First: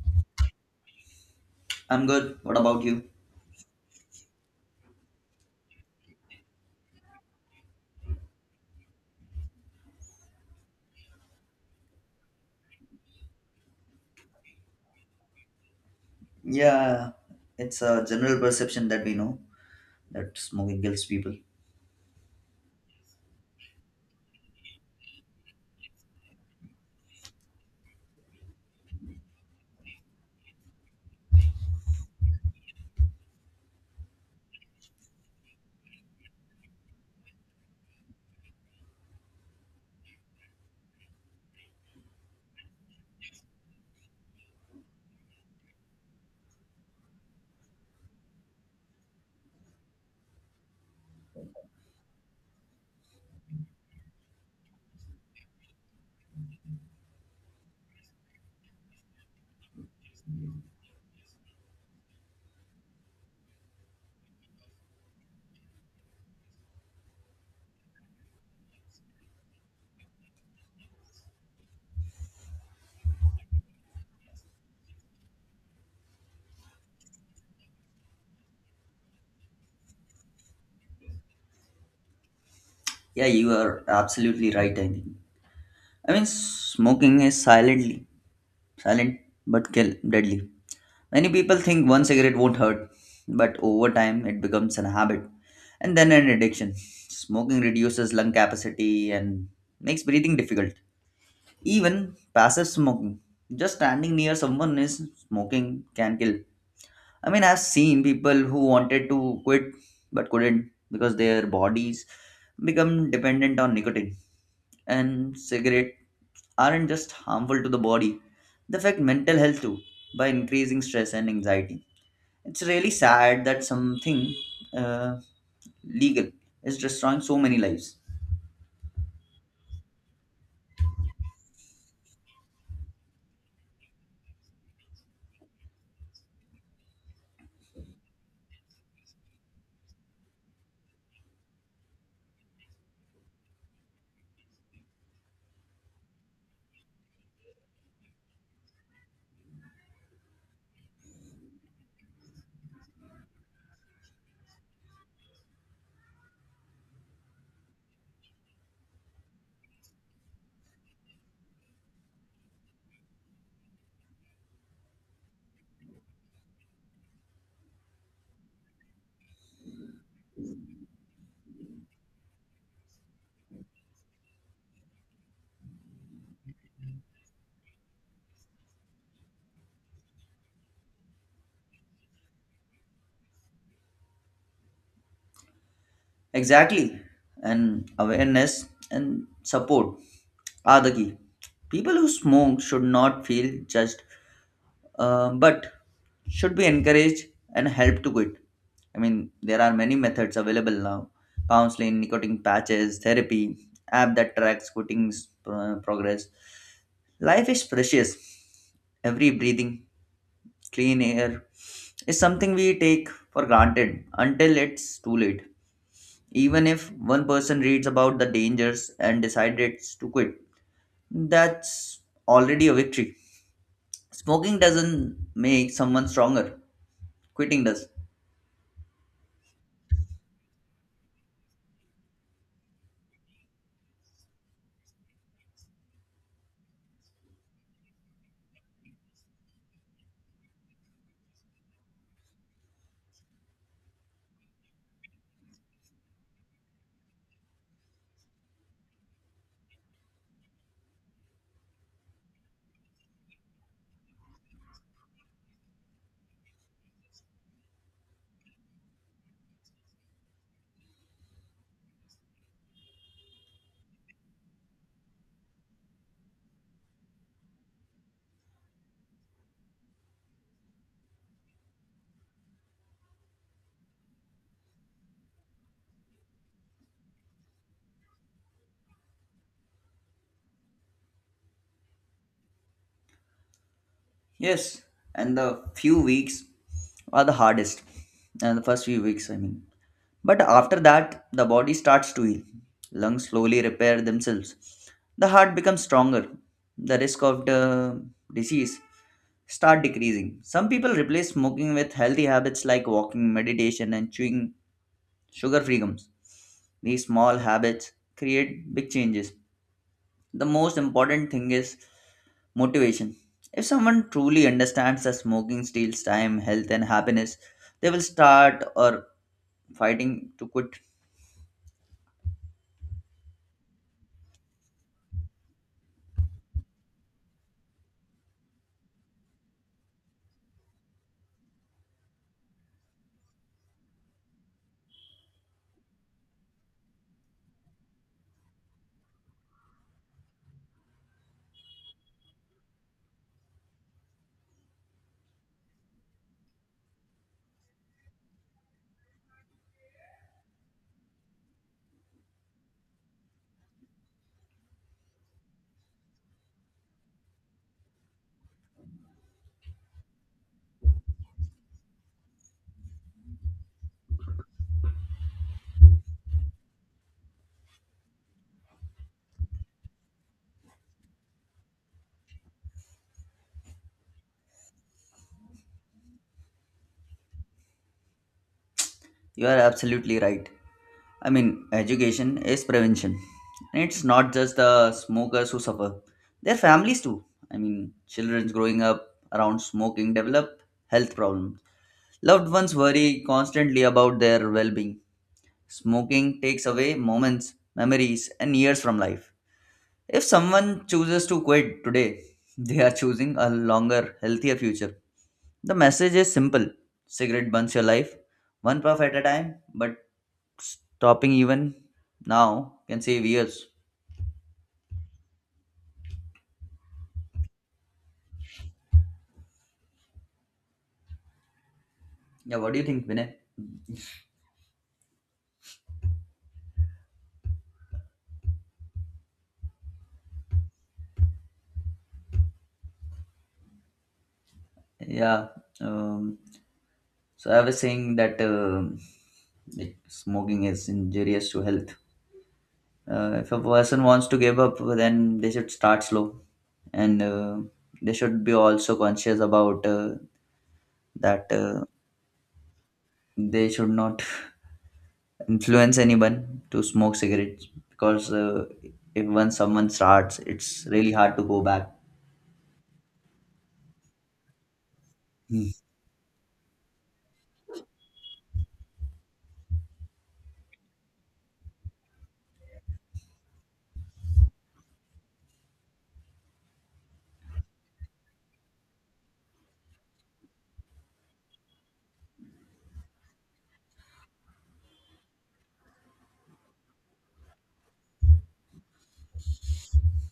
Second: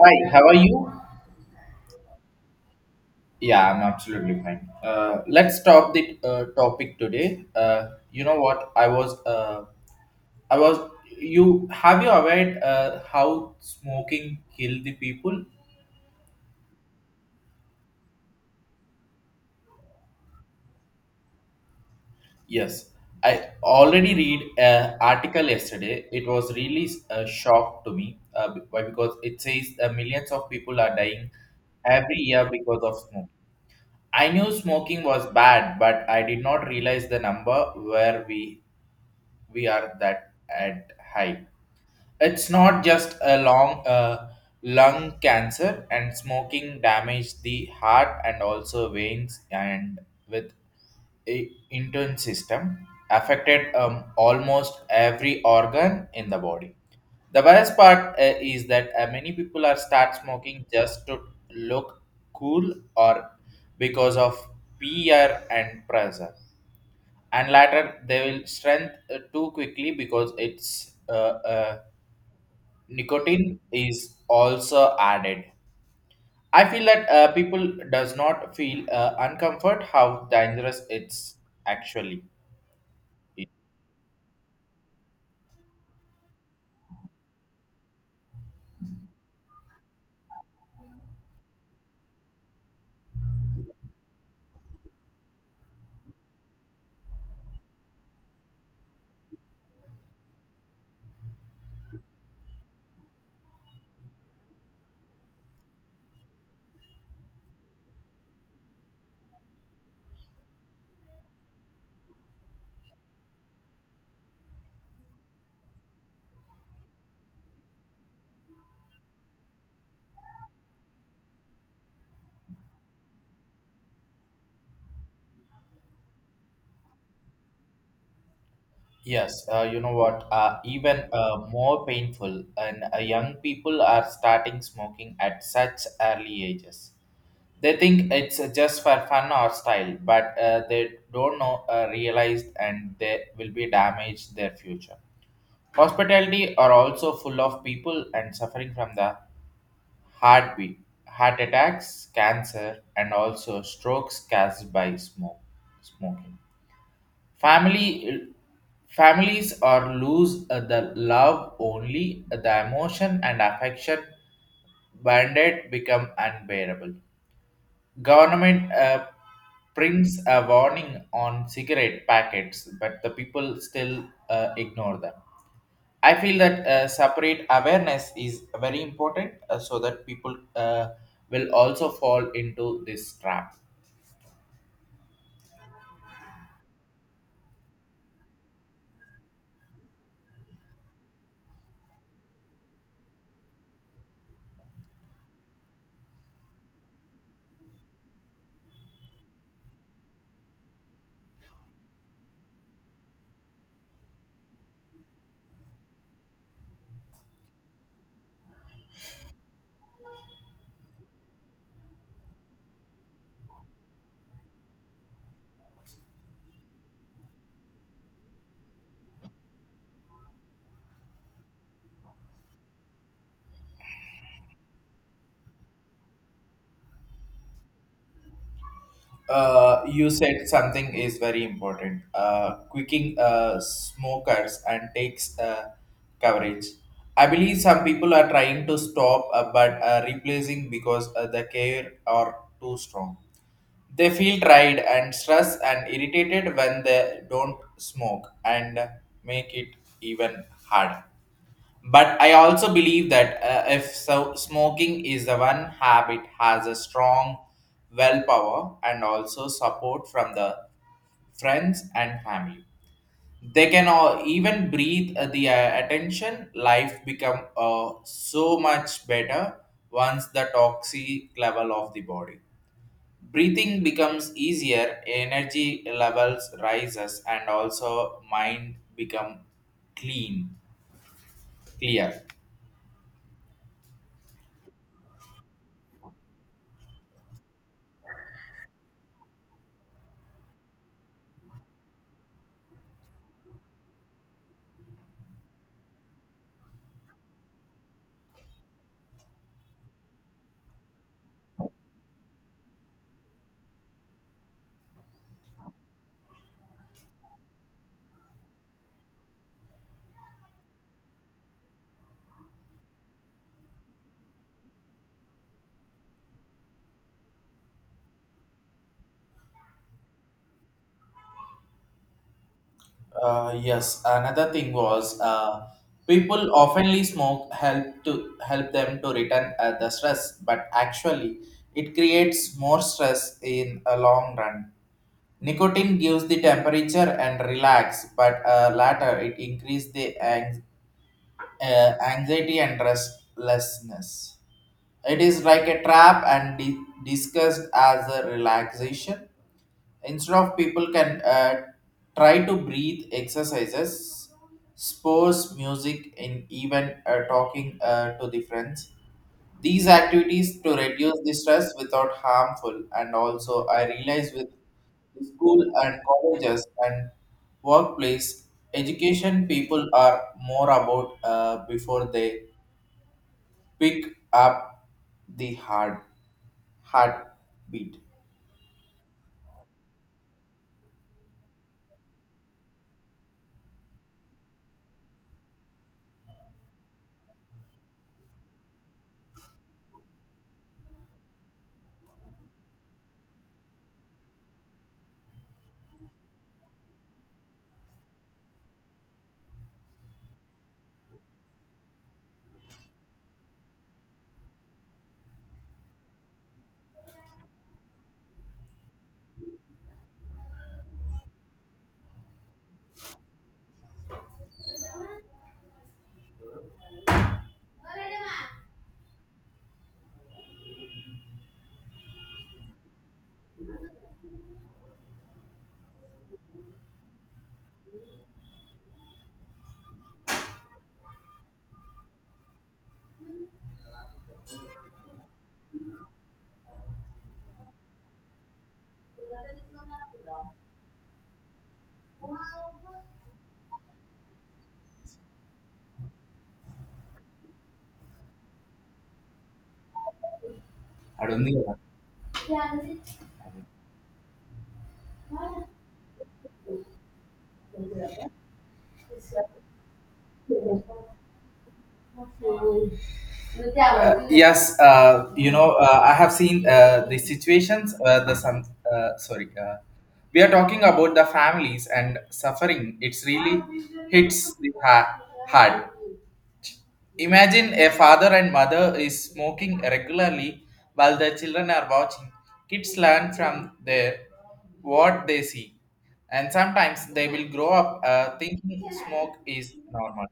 Hi, how are you? I'm good. What about you? Yeah, I'm absolutely fine. Let's stop the topic today. You know what? I was. You aware how smoking kill the people? Yeah, it's a general perception that we know that smoking kills people. Yes, I already read an article yesterday. It was really a shock to me. Why? Because it says millions of people are dying every year because of smoke. I knew smoking was bad, but I did not realize the number where we are that at high. It's not just a long lung cancer and smoking damage the heart and also veins and with a intern system affected almost every organ in the body. The worst part is that many people are start smoking just to look cool or because of peer and pressure and later they will strength too quickly because it's uh, nicotine is also added. I feel that people does not feel uncomfort how dangerous it's actually. Yeah, you are absolutely right. I mean, smoking is silent but kill deadly. Many people think one cigarette won't hurt, but over time it becomes an habit and then an addiction. Smoking reduces lung capacity and makes breathing difficult. Even passive smoking, just standing near someone is smoking can kill. I mean, I've seen people who wanted to quit but couldn't because their bodies become dependent on nicotine. And cigarette aren't just harmful to the body, they affect mental health too by increasing stress and anxiety. It's really sad that something uh, legal is destroying so many lives. Yes, you know what? Even more painful, and young people are starting smoking at such early ages. They think it's just for fun or style, but they don't know, realize, and they will be damaged their future. Hospitality are also full of people and suffering from the heartbeat, heart attacks, cancer, and also strokes caused by smoking. Family Families are lose the love only the emotion and affection banded become unbearable. Government brings a warning on cigarette packets, but the people still ignore them. I feel that separate awareness is very important so that people will also fall into this trap. Exactly. And awareness and support are the key. People who smoke should not feel judged, but should be encouraged and helped to quit. I mean, there are many methods available now: counseling, nicotine patches, therapy, app that tracks quitting progress. Life is precious. Every breathing, clean air is something we take for granted until it's too late. Even if one person reads about the dangers and decides to quit, that's already a victory. Smoking doesn't make someone stronger, quitting does. You said something is very important. Quicking smokers and takes coverage. I believe some people are trying to stop, but replacing because the care are too strong. They feel tired and stressed and irritated when they don't smoke and make it even harder. But I also believe that if so, smoking is the one habit has a strong willpower and also support from the friends and family. They can all even breathe the attention. Life become so much better once the toxic level of the body. Breathing becomes easier, energy levels rises, and also mind become clean, clear. Yes, and the few weeks are the hardest, and the first few weeks, I mean. But after that, the body starts to heal. Lungs slowly repair themselves. The heart becomes stronger. The risk of the disease start decreasing. Some people replace smoking with healthy habits like walking, meditation, and chewing sugar-free gums. These small habits create big changes. The most important thing is motivation. If someone truly understands that smoking steals time, health, and happiness, they will start or fighting to quit. Yes, another thing was people oftenly smoke help to help them to return the stress, but actually it creates more stress in a long run. Nicotine gives the temperature and relax, but later it increases the anxiety and restlessness. It is like a trap and discussed as a relaxation. Instead of people can try to breathe exercises, sports, music, and even talking to the friends. These activities to reduce the stress without harmful. And also, I realize with the school and colleges and workplace education people are more about before they pick up the heartbeat. You are absolutely right. I mean, education is prevention. And it's not just the smokers who suffer, their families too. I mean, children growing up around smoking develop health problems. Loved ones worry constantly about their well being. Smoking takes away moments, memories, and years from life. If someone chooses to quit today, they are choosing a longer, healthier future. The message is simple: cigarette burns your life, one puff at a time, but stopping even now can save years. Yeah, what do you think, Vinay? Yeah, um, so I was saying that like smoking is injurious to health. If a person wants to give up, then they should start slow and they should be also conscious about I don't that. think. They should not influence anyone to smoke cigarettes because if once someone starts it's really hard to go back. Yes, Mm. I have seen the situations. The some Sorry, we are talking about the families and suffering. It's really hits the hard. Imagine a father and mother is smoking regularly while their children are watching. Kids learn from their what they see, and sometimes they will grow up thinking smoke is normal.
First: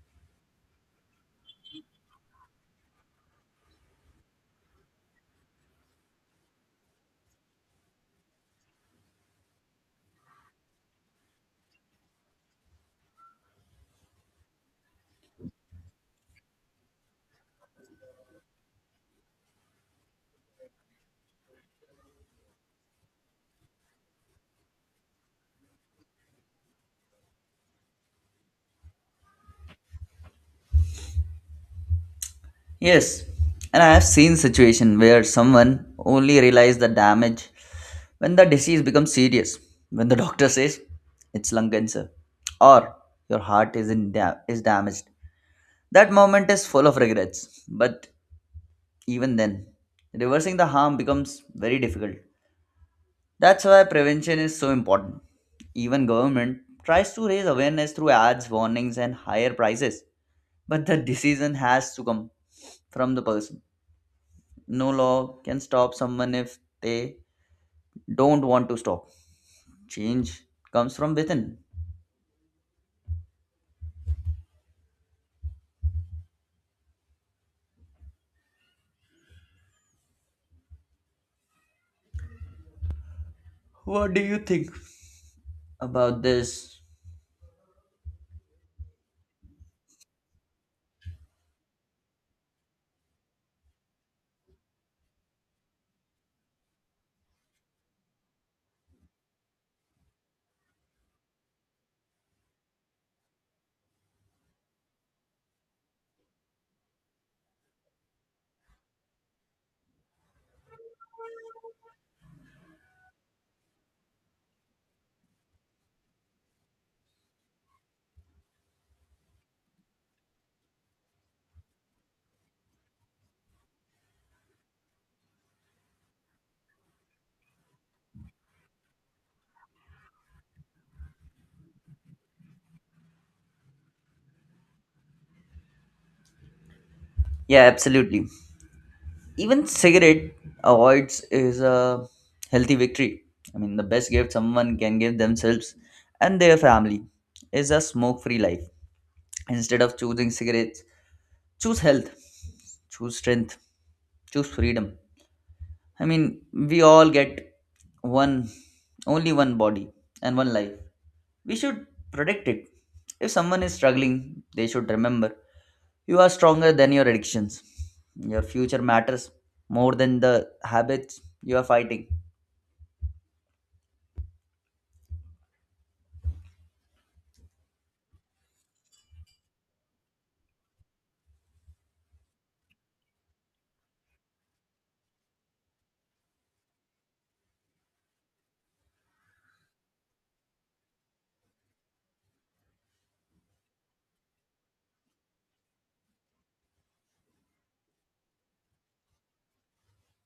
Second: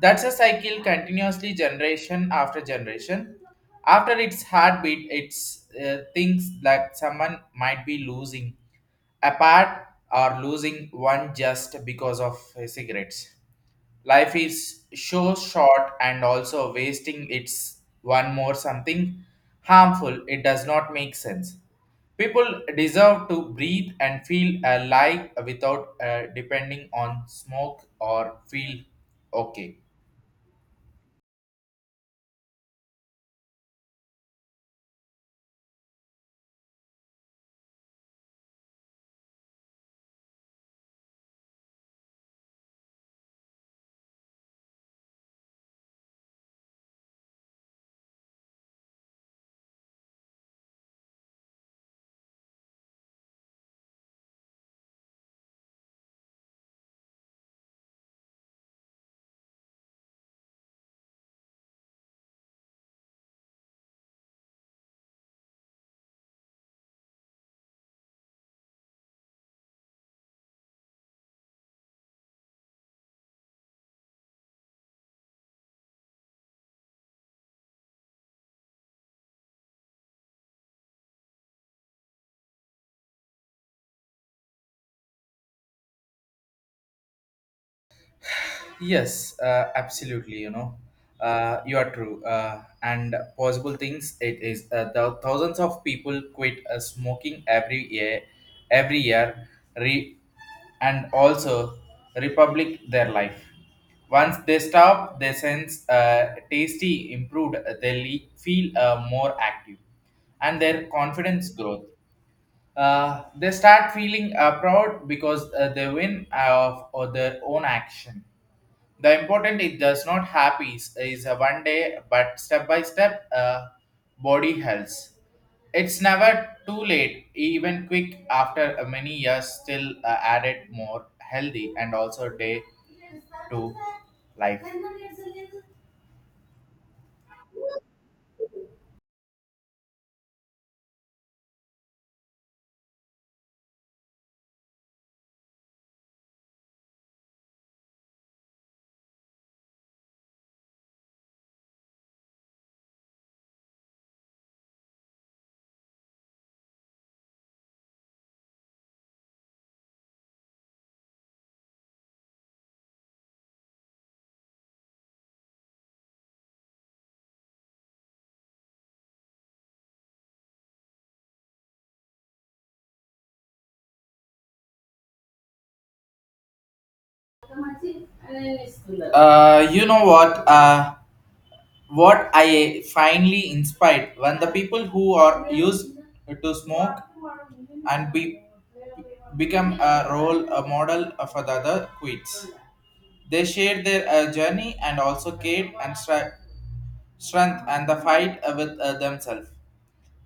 That's a cycle continuously generation after generation. After its heartbeat, it thinks that someone might be losing a part or losing one just because of cigarettes. Life is so short and also wasting its one more something harmful, it does not make sense. People deserve to breathe and feel alive without depending on smoke or feel okay. Yes, and I have seen situation where someone only realized the damage when the disease becomes serious, when the doctor says it's lung cancer or your heart is damaged. That moment is full of regrets, but even then reversing the harm becomes very difficult. That's why prevention is so important. Even government tries to raise awareness through ads, warnings and higher prices. But the decision has to come from the person. No law can stop someone if they don't want to stop. Change comes from within. What do you think about this? Yes, absolutely. You are true. And possible things it is the thousands of people quit smoking every year, every year, re- and also republic their life. Once they stop, their sense tasty improved. They feel more active, and their confidence growth. They start feeling proud because they win of their own action. The important it does not happy is a one day but step by step body health. It's never too late even quick after many years still added more healthy and also day to life. Yeah, absolutely. Even cigarette avoids is a healthy victory. I mean, the best gift someone can give themselves and their family is a smoke-free life. Instead of choosing cigarettes, choose health, choose strength, choose freedom. I mean, we all get one, only one body and one life. We should protect it. If someone is struggling, they should remember: you are stronger than your addictions, your future matters more than the habits you are fighting. You know what I finally inspired when the people who are used to smoke and be become a role a model for the other quits. They shared their journey and also cared and strength and the fight with themselves.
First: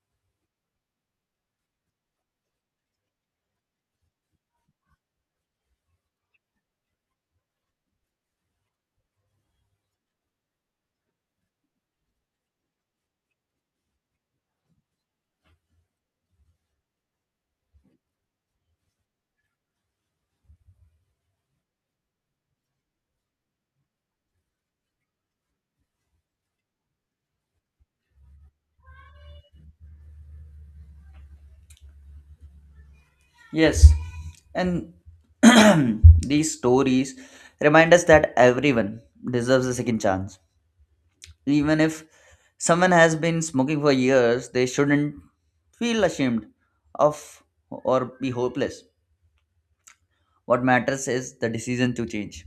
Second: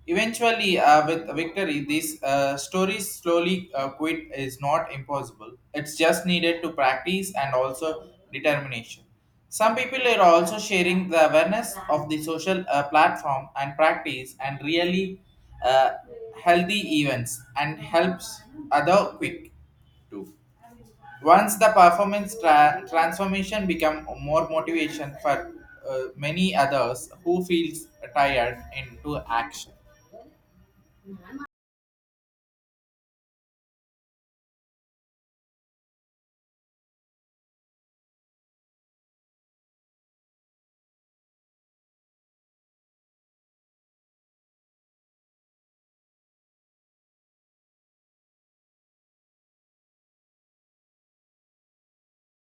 Eventually, with victory, these stories slowly quit is not impossible. It's just needed to practice and also determination. Some people are also sharing the awareness of the social platform and practice and really uh, healthy events and helps other quick too. Once the performance transformation become more motivation for many others who feels tired into action. Yes, and these stories remind us that everyone deserves a second chance. Even if someone has been smoking for years, they shouldn't feel ashamed of or be hopeless. What matters is the decision to change.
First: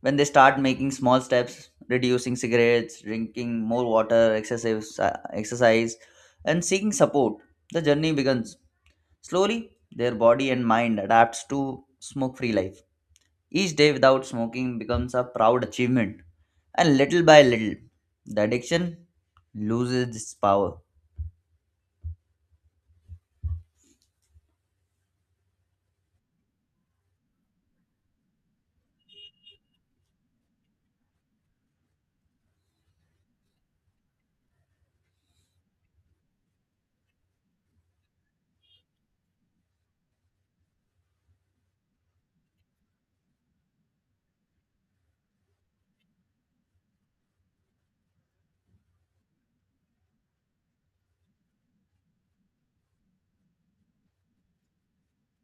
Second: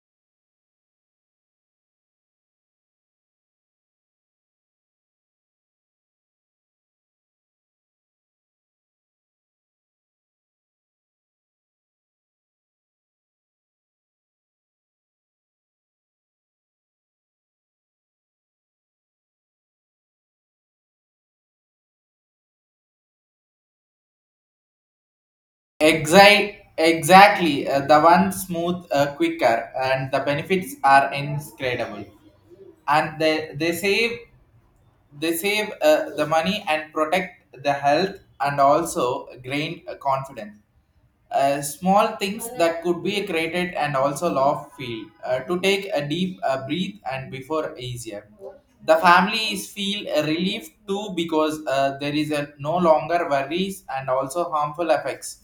When they start making small steps, reducing cigarettes, drinking more water, exercise, and seeking support, the journey begins. Slowly, their body and mind adapts to smoke-free life. Each day without smoking becomes a proud achievement, and little by little, the addiction loses its power. Exactly, the one smooth, quicker, and the benefits are incredible. And they save the money and protect the health and also gain confidence. Small things that could be created and also love feel to take a deep breath and before easier. The families feel a relief too because there is a no longer worries and also harmful effects.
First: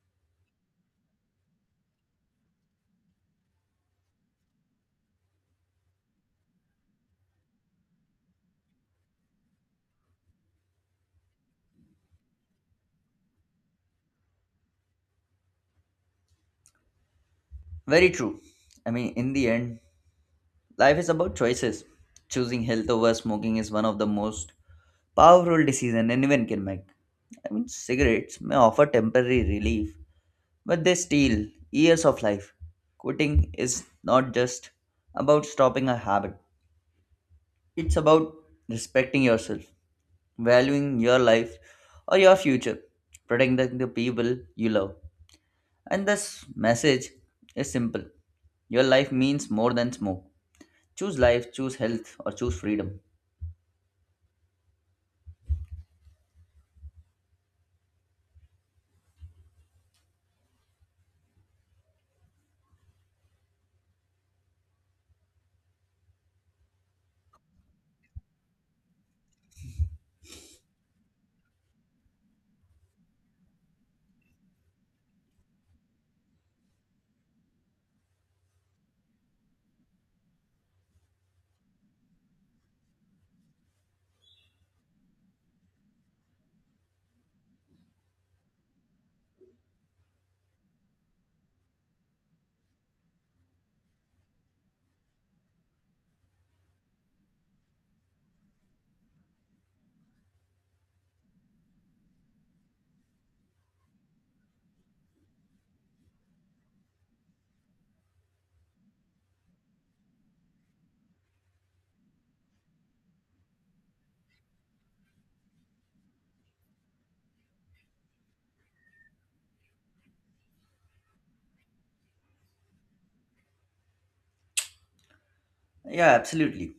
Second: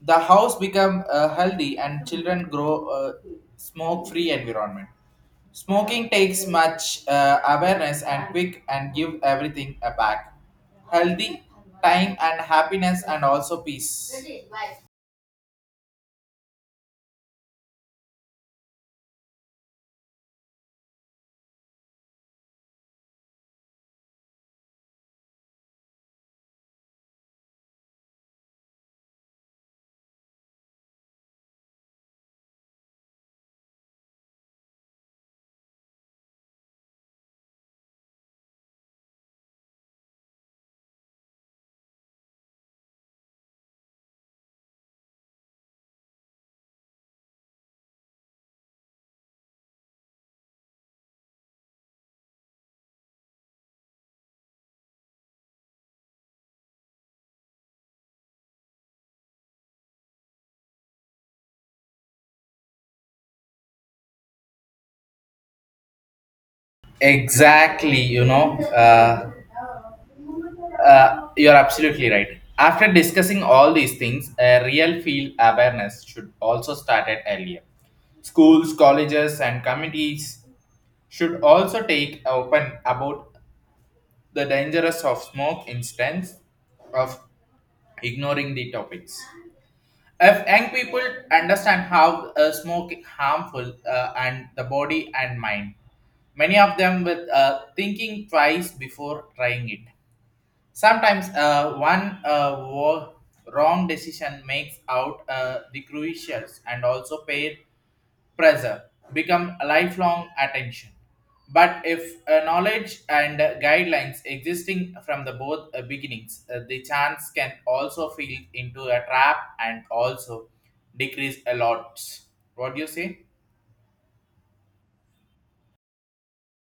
The house become healthy and children grow smoke free environment. Smoking takes much awareness and quick and give everything a back. Healthy, time and happiness and also peace. Very true. I mean, in the end, life is about choices. Choosing health over smoking is one of the most powerful decisions anyone can make. I mean, cigarettes may offer temporary relief, but they steal years of life. Quitting is not just about stopping a habit, it's about respecting yourself, valuing your life or your future, protecting the people you love. And this message is simple: your life means more than smoke. Choose life, choose health, or choose freedom. Exactly, you're absolutely right. After discussing all these things, a real field awareness should also start at earlier. Schools, colleges, and committees should also take open about the dangers of smoke instance of ignoring the topics if young people understand how smoke harmful and the body and mind many of them with thinking twice before trying it. Sometimes one wrong decision makes out the crucial and also paid pressure become a lifelong attention. But if knowledge and guidelines existing from the both beginnings, the chance can also feel into a trap and also decrease a lot. What do you say? Yeah, absolutely.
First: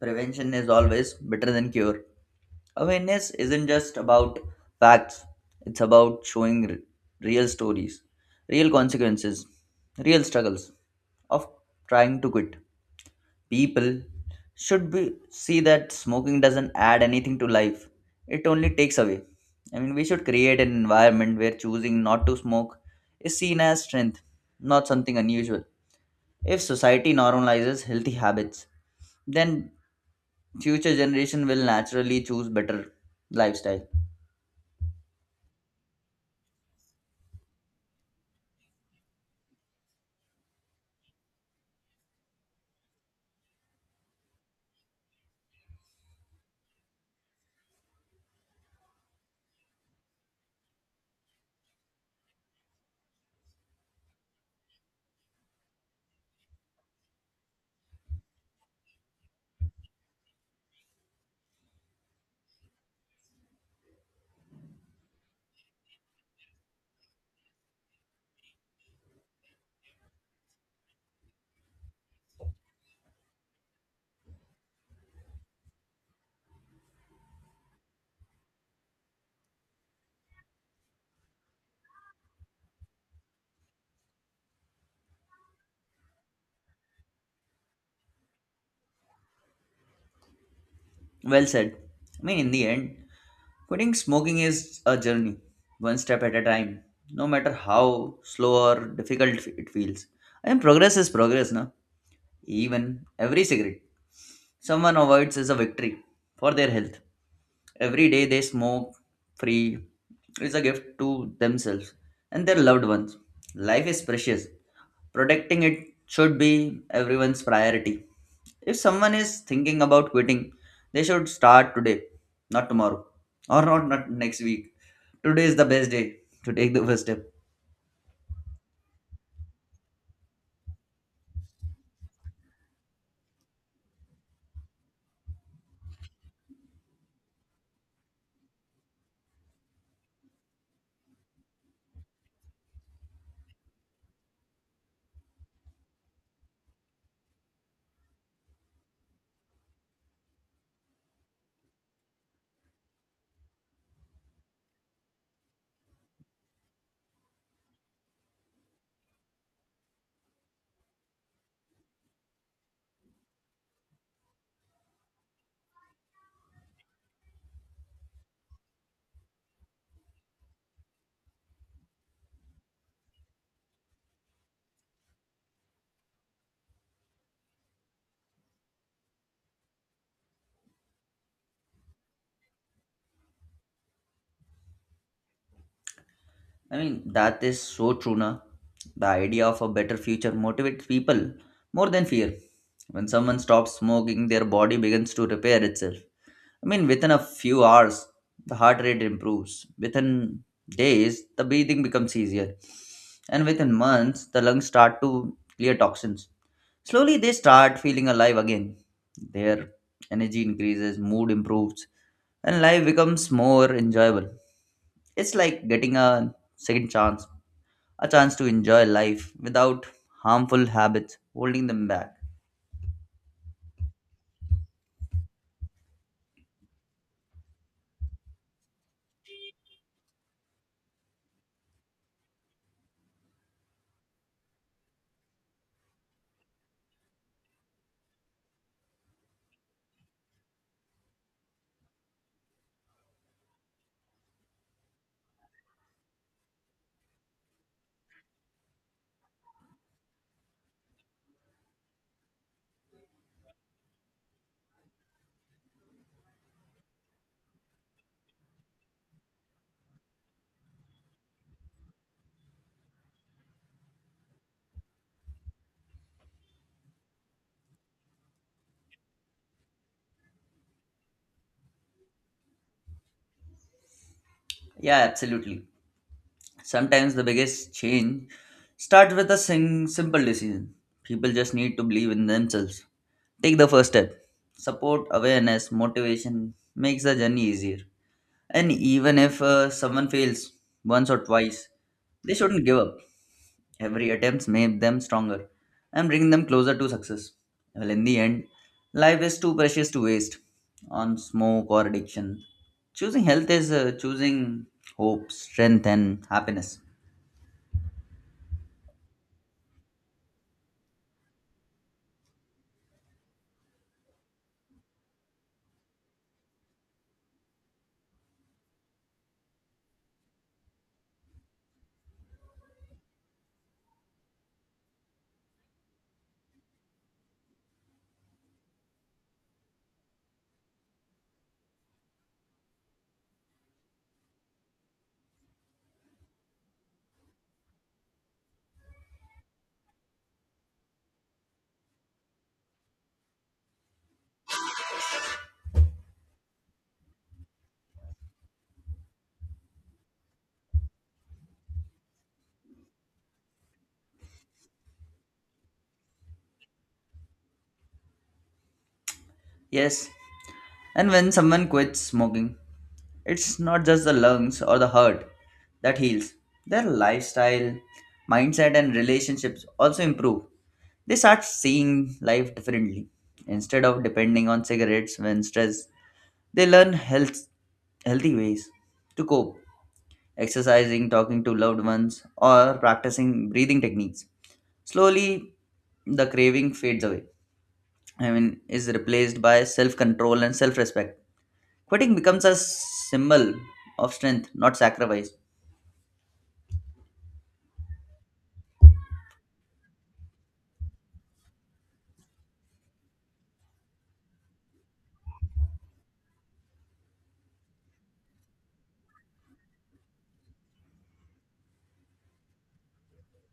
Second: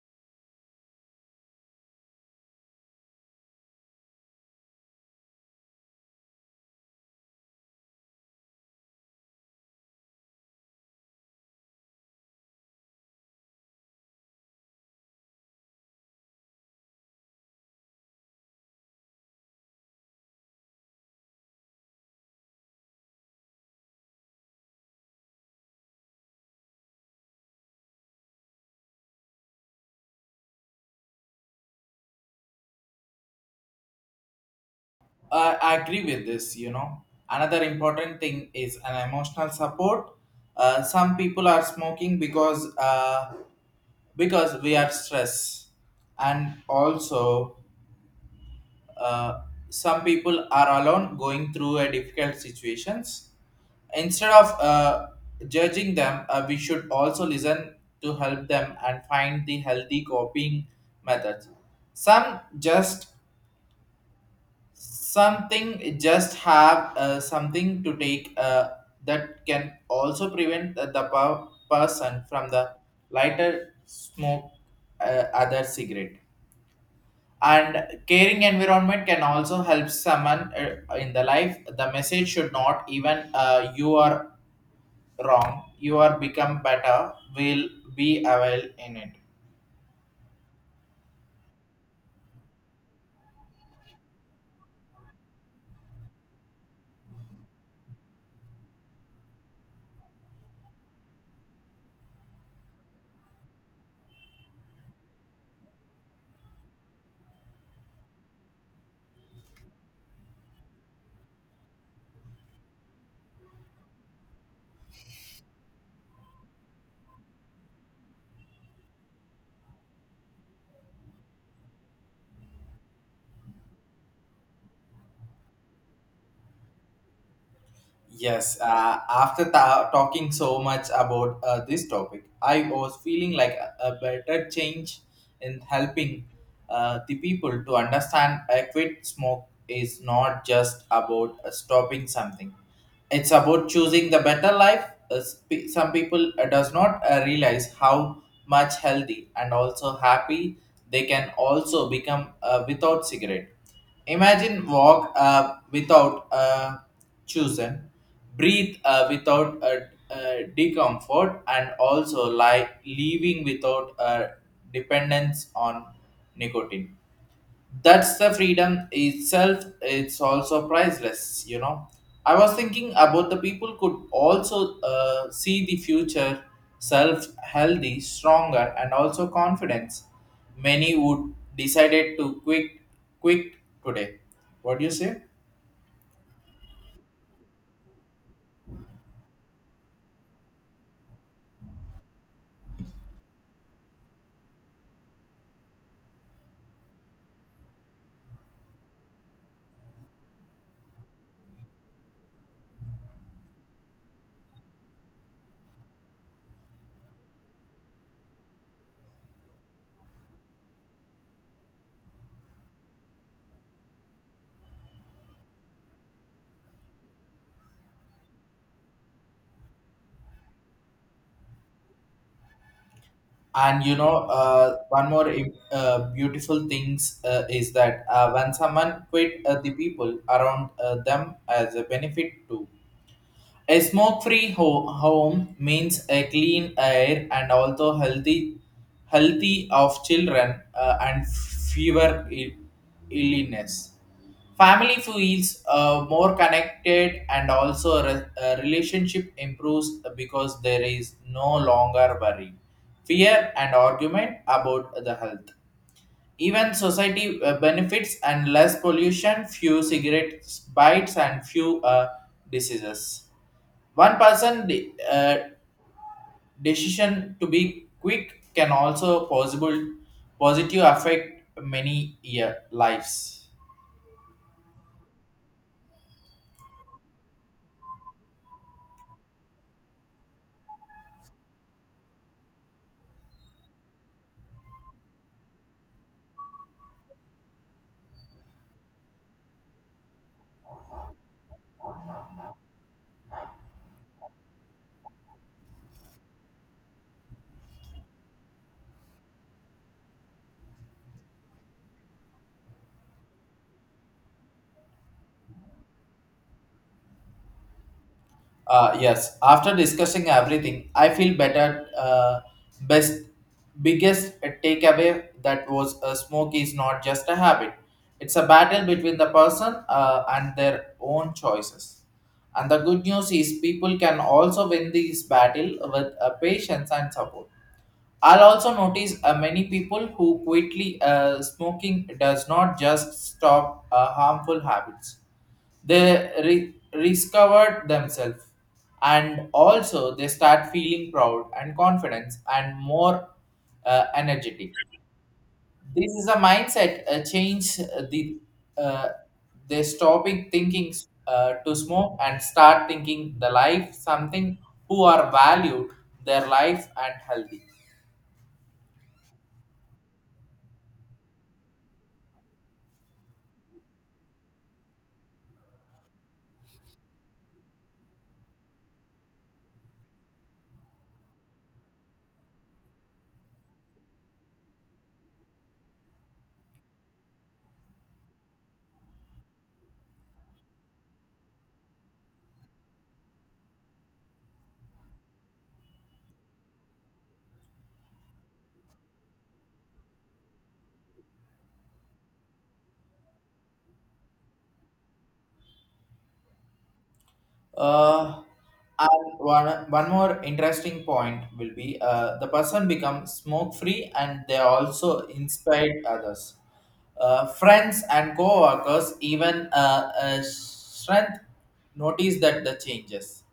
Prevention is always better than cure. Awareness isn't just about facts, it's about showing real stories, real consequences, real struggles of trying to quit. People should be see that smoking doesn't add anything to life. It only takes away. I mean, we should create an environment where choosing not to smoke is seen as strength, not something unusual. If society normalizes healthy habits, then future generation will naturally choose better lifestyle. I agree with this. Another important thing is an emotional support. Some people are smoking because we are stressed, and also uh, some people are alone going through a difficult situations. Instead of judging them we should also listen to help them and find the healthy coping methods. Some just something just have something to take that can also prevent the person from the lighter smoke other cigarette and caring environment can also help someone in the life. The message should not even you are wrong you are become better will be available in it. Well said. I mean, in the end, quitting smoking is a journey, one step at a time, no matter how slow or difficult it feels. And progress is progress, na? Even every cigarette someone avoids is a victory for their health. Every day they smoke free is a gift to themselves and their loved ones. Life is precious. Protecting it should be everyone's priority. If someone is thinking about quitting, they should start today, not tomorrow, or not next week. Today is the best day to take the first step. Yes, after talking so much about this topic, I was feeling like a better change in helping the people to understand a quit smoke is not just about stopping something. It's about choosing the better life. Some people does not realize how much healthy and also happy they can also become without cigarette. Imagine walk without choosing, breathe without discomfort, and also like leaving without dependence on nicotine. That's the freedom itself. It's also priceless. I was thinking about the people could also see the future self healthy stronger and also confidence. Many would decided to quit today. What do you say? I mean, that is so true, na? The idea of a better future motivates people more than fear. When someone stops smoking, their body begins to repair itself. I mean, within a few hours, the heart rate improves. Within days, the breathing becomes easier. And within months, the lungs start to clear toxins. Slowly, they start feeling alive again. Their energy increases, mood improves, and life becomes more enjoyable. It's like getting a second chance, a chance to enjoy life without harmful habits holding them back. And one more beautiful things is that when someone quit the people around them as a benefit too. A smoke-free home means a clean air and also healthy of children and fewer illness. Family feels more connected and also relationship improves because there is no longer worry, fear and argument about the health. Even society benefits and less pollution, few cigarette bites and few diseases. One person decision to be quick can also possible positive affect many year lives. Yeah, absolutely. Sometimes the biggest change starts with a simple decision. People just need to believe in themselves. Take the first step. Support, awareness, motivation makes the journey easier. And even if someone fails once or twice, they shouldn't give up. Every attempt makes them stronger and bring them closer to success. Well, in the end, life is too precious to waste on smoke or addiction. Choosing health is choosing hope, strength, and happiness. Yes, after discussing everything, I feel better. Best Biggest takeaway that was smoke is not just a habit; it's a battle between the person and their own choices. And the good news is people can also win this battle with patience and support. I'll also notice many people who quietly smoking does not just stop harmful habits. They discovered themselves and also they start feeling proud and confidence and more energetic. This is a mindset change uh, they stopping thinking to smoke and start thinking the life something who are valued their life and healthy. Yes, and when someone quits smoking, it's not just the lungs or the heart that heals. Their lifestyle, mindset, and relationships also improve. They start seeing life differently. Instead of depending on cigarettes when stressed, they learn healthy ways to cope, exercising, talking to loved ones, or practicing breathing techniques. Slowly, the craving fades away. I mean, is replaced by self control and self respect. Quitting becomes a symbol of strength, not sacrifice. Uh, and one more interesting point will be the person becomes smoke free and they also inspired others. Friends and co workers, even strength, notice that the changes.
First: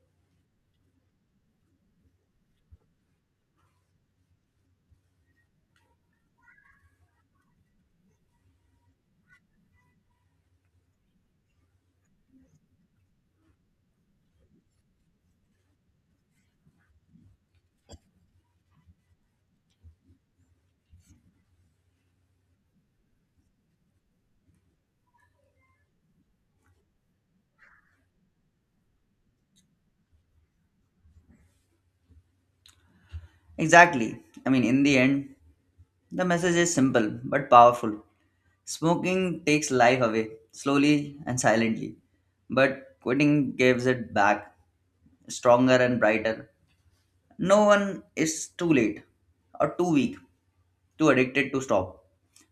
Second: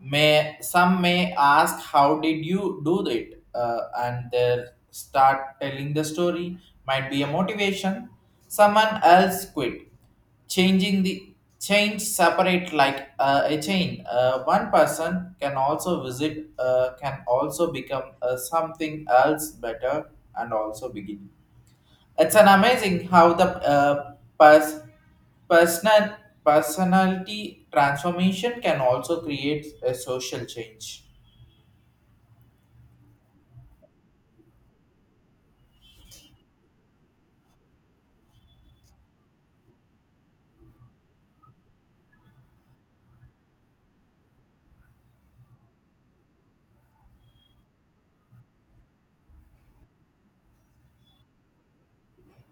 May some may ask how did you do it, and they start telling the story. Might be a motivation. Someone else quit, changing the change separate like a chain. One person can also visit, can also become something else better, and also begin. It's an amazing how the pers- Personal, personality transformation can also create a social change. Exactly. I mean, in the end, the message is simple but powerful. Smoking takes life away, slowly and silently, but quitting gives it back, stronger and brighter. No one is too late or too weak, too addicted to stop.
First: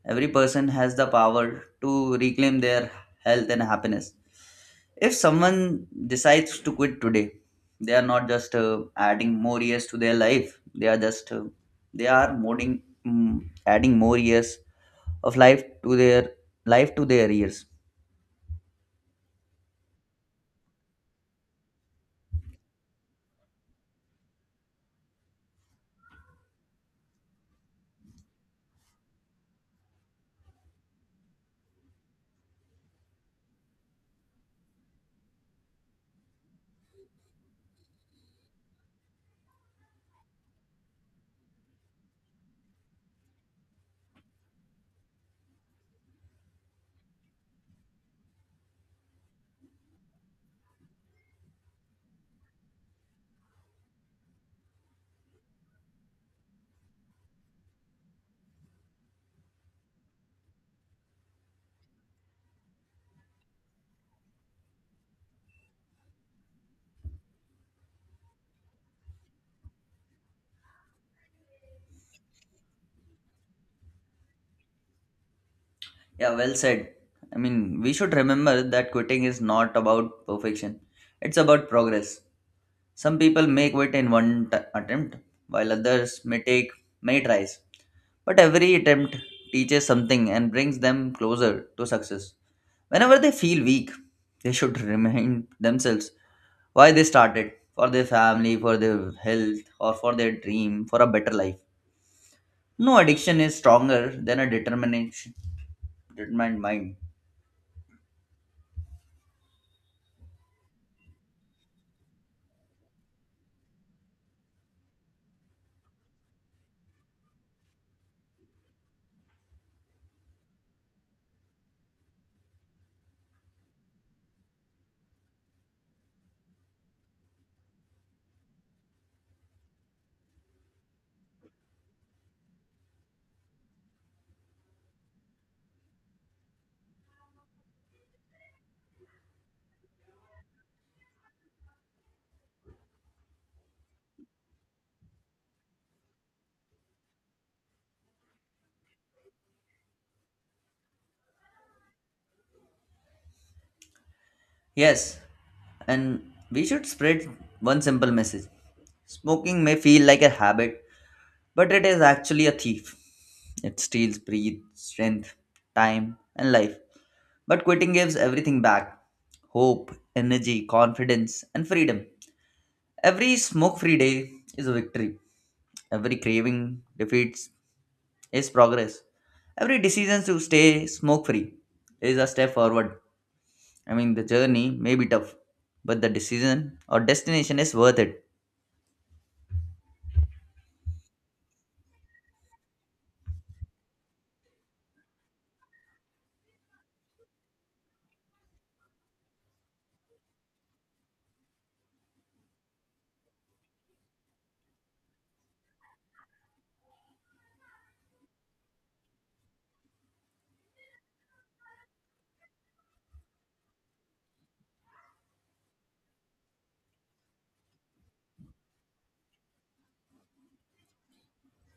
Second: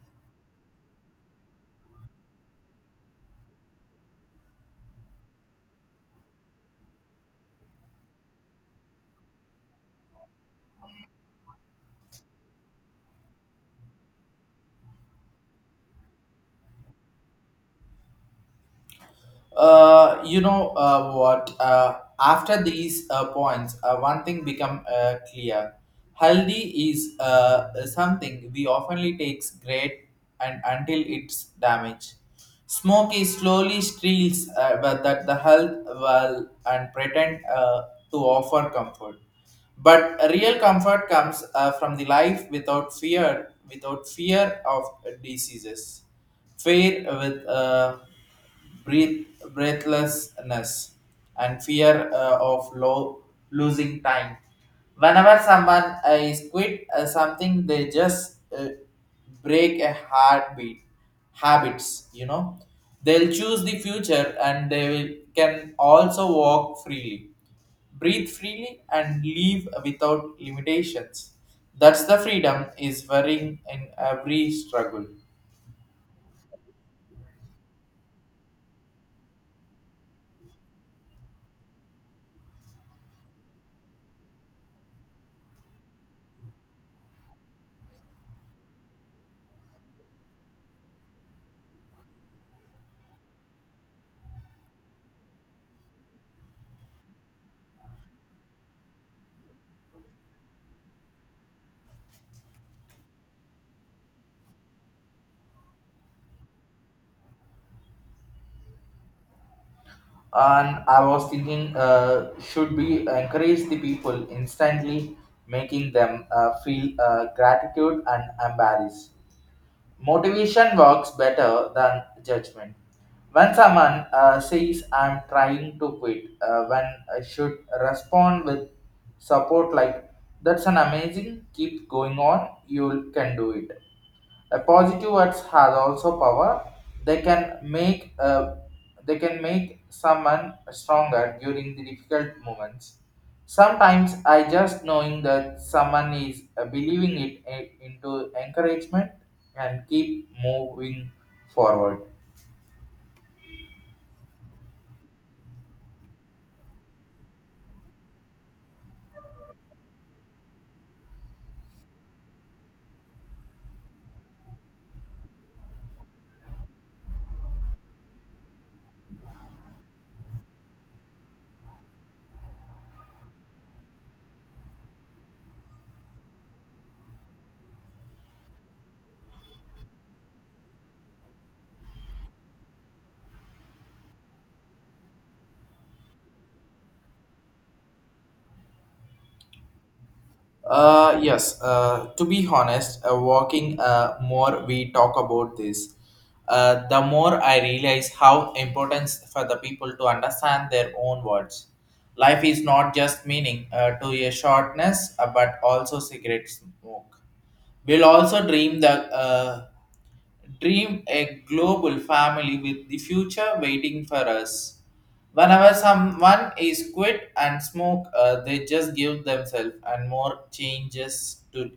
Every person has the power to reclaim their health and happiness. If someone decides to quit today, they are not just adding more years to their life. They are just they are modding, mm, adding more years of life to their years. What? After these points, one thing become clear. Healthy is something we oftenly takes great and until it's damaged. Smoke is slowly steals but that the health well and pretend to offer comfort. But real comfort comes from the life without fear, without fear of diseases, fear with breath, breathlessness, and fear losing time. Whenever someone is quit something, they just break a heartbeat habits. They'll choose the future, and they will, can also walk freely breathe freely and live without limitations that's the freedom is varying in every struggle. Yeah, well said. I mean, we should remember that quitting is not about perfection. It's about progress. Some people may quit in one attempt, while others may take many tries. But every attempt teaches something and brings them closer to success. Whenever they feel weak, they should remind themselves why they started: for their family, for their health, or for their dream, for a better life. No addiction is stronger than a determined mind. And I was thinking should we encourage the people instantly making them feel gratitude and embarrassed motivation works better than judgment when someone says I'm trying to quit when I should respond with support like that's an amazing keep going on you can do it a positive words has also power. They can make uh, they can make someone stronger during the difficult moments. Sometimes I just knowing that someone is believing it into encouragement and keep moving forward. Yes, and we should spread one simple message: smoking may feel like a habit, but it is actually a thief. It steals breath, strength, time, and life. But quitting gives everything back: hope, energy, confidence, and freedom. Every smoke free day is a victory. Every craving defeats is progress. Every decision to stay smoke free is a step forward. I mean, the journey may be tough, but the decision or destination is worth it. Yes, to be honest, walking more we talk about this, the more I realize how important for the people to understand their own words. Life is not just meaning to a shortness, but also cigarette smoke. We'll also dream the uh, dream a global family with the future waiting for us. Whenever someone is quit and smoke, they just give themselves and more changes to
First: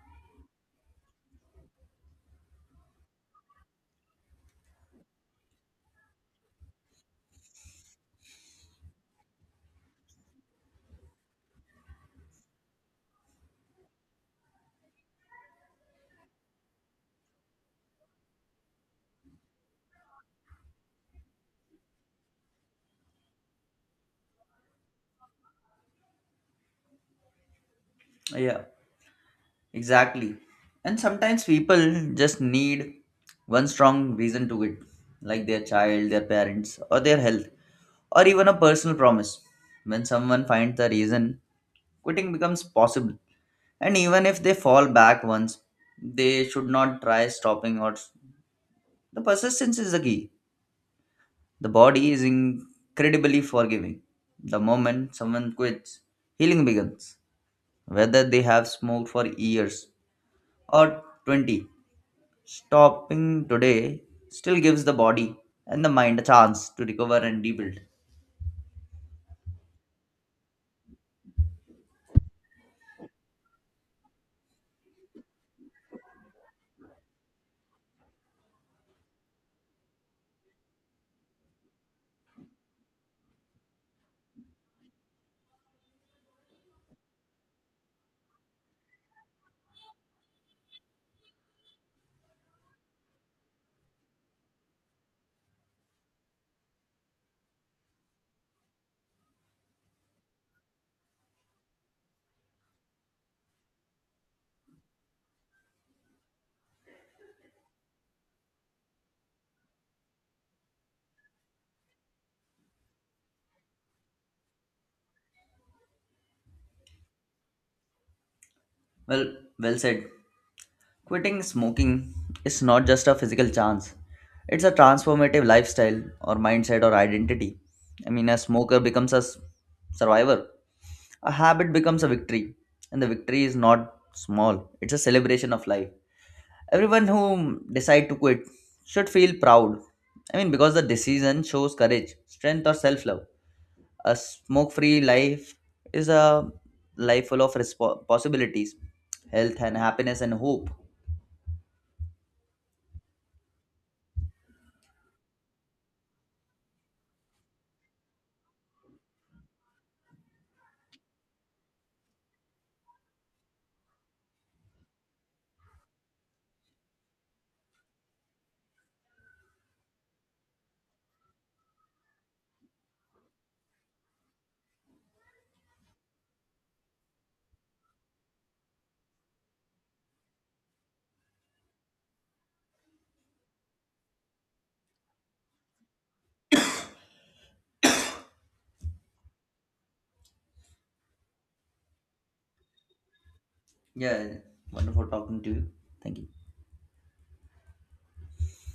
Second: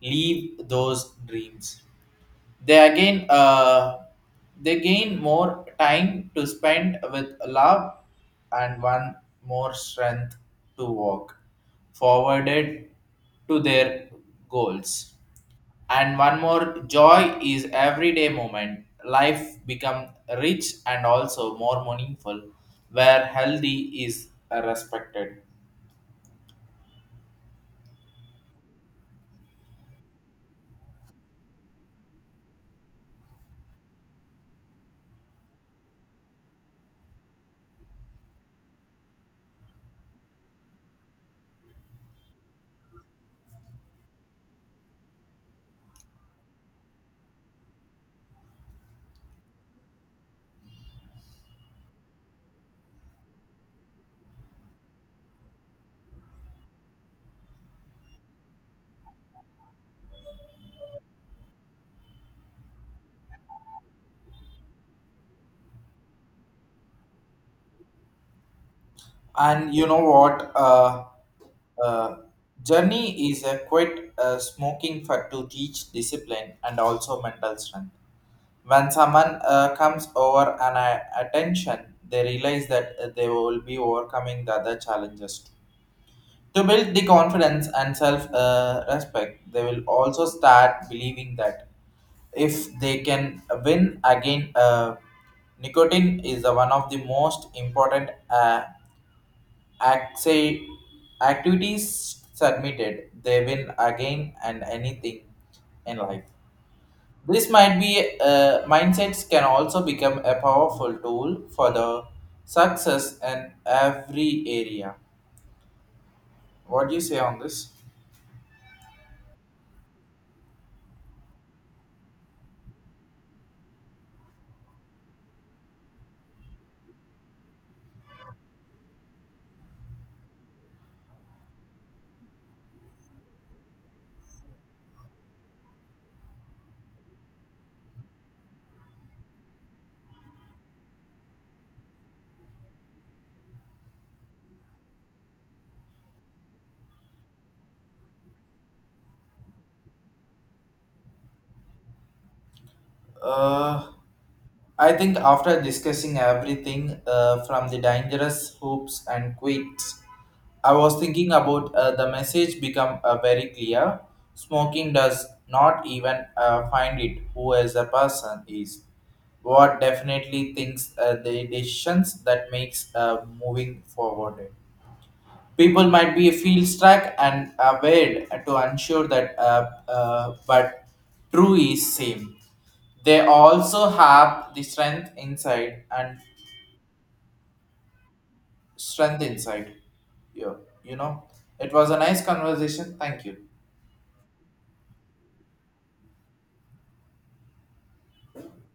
leave those dreams. They again, uh, they gain more time to spend with love and one more strength to walk forwarded to their goals and one more joy is everyday moment life become rich and also more meaningful where healthy is respected. Yeah, exactly. And sometimes people just need one strong reason to it, like their child, their parents, or their health, or even a personal promise. When someone finds the reason, quitting becomes possible. And even if they fall back once, they should not try stopping, or the persistence is the key. The body is incredibly forgiving. The moment someone quits, healing begins. Whether they have smoked for years or 20, stopping today still gives the body and the mind a chance to recover and rebuild. And you know what uh, Journey is a quit smoking for to teach discipline and also mental strength when someone comes over an attention they realize that they will be overcoming the other challenges too. To build the confidence and self respect, they will also start believing that if they can win again, nicotine is the one of the most important acti- activities submitted. They win again and anything in life. This might be mindsets can also become a powerful tool for the success in every area. What do you say on this? Well, well said. Quitting smoking is not just a physical chance, it's a transformative lifestyle or mindset or identity. I mean, a smoker becomes a survivor, a habit becomes a victory, and the victory is not small, it's a celebration of life. Everyone who decide to quit should feel proud. I mean, because the decision shows courage, strength, or self love. A smoke free life is a life full of possibilities, health, and happiness, and hope. Uh, I think after discussing everything from the dangerous hoops and quits, I was thinking about the message become very clear. Smoking does not even find it who as a person is. What definitely thinks the decisions that makes moving forward. People might be feel stuck and aware to ensure that, but true is same. They also have the strength inside and strength inside. Yeah, you know, it was a nice conversation. Thank you. Yeah, yeah. Wonderful talking to you. Thank you.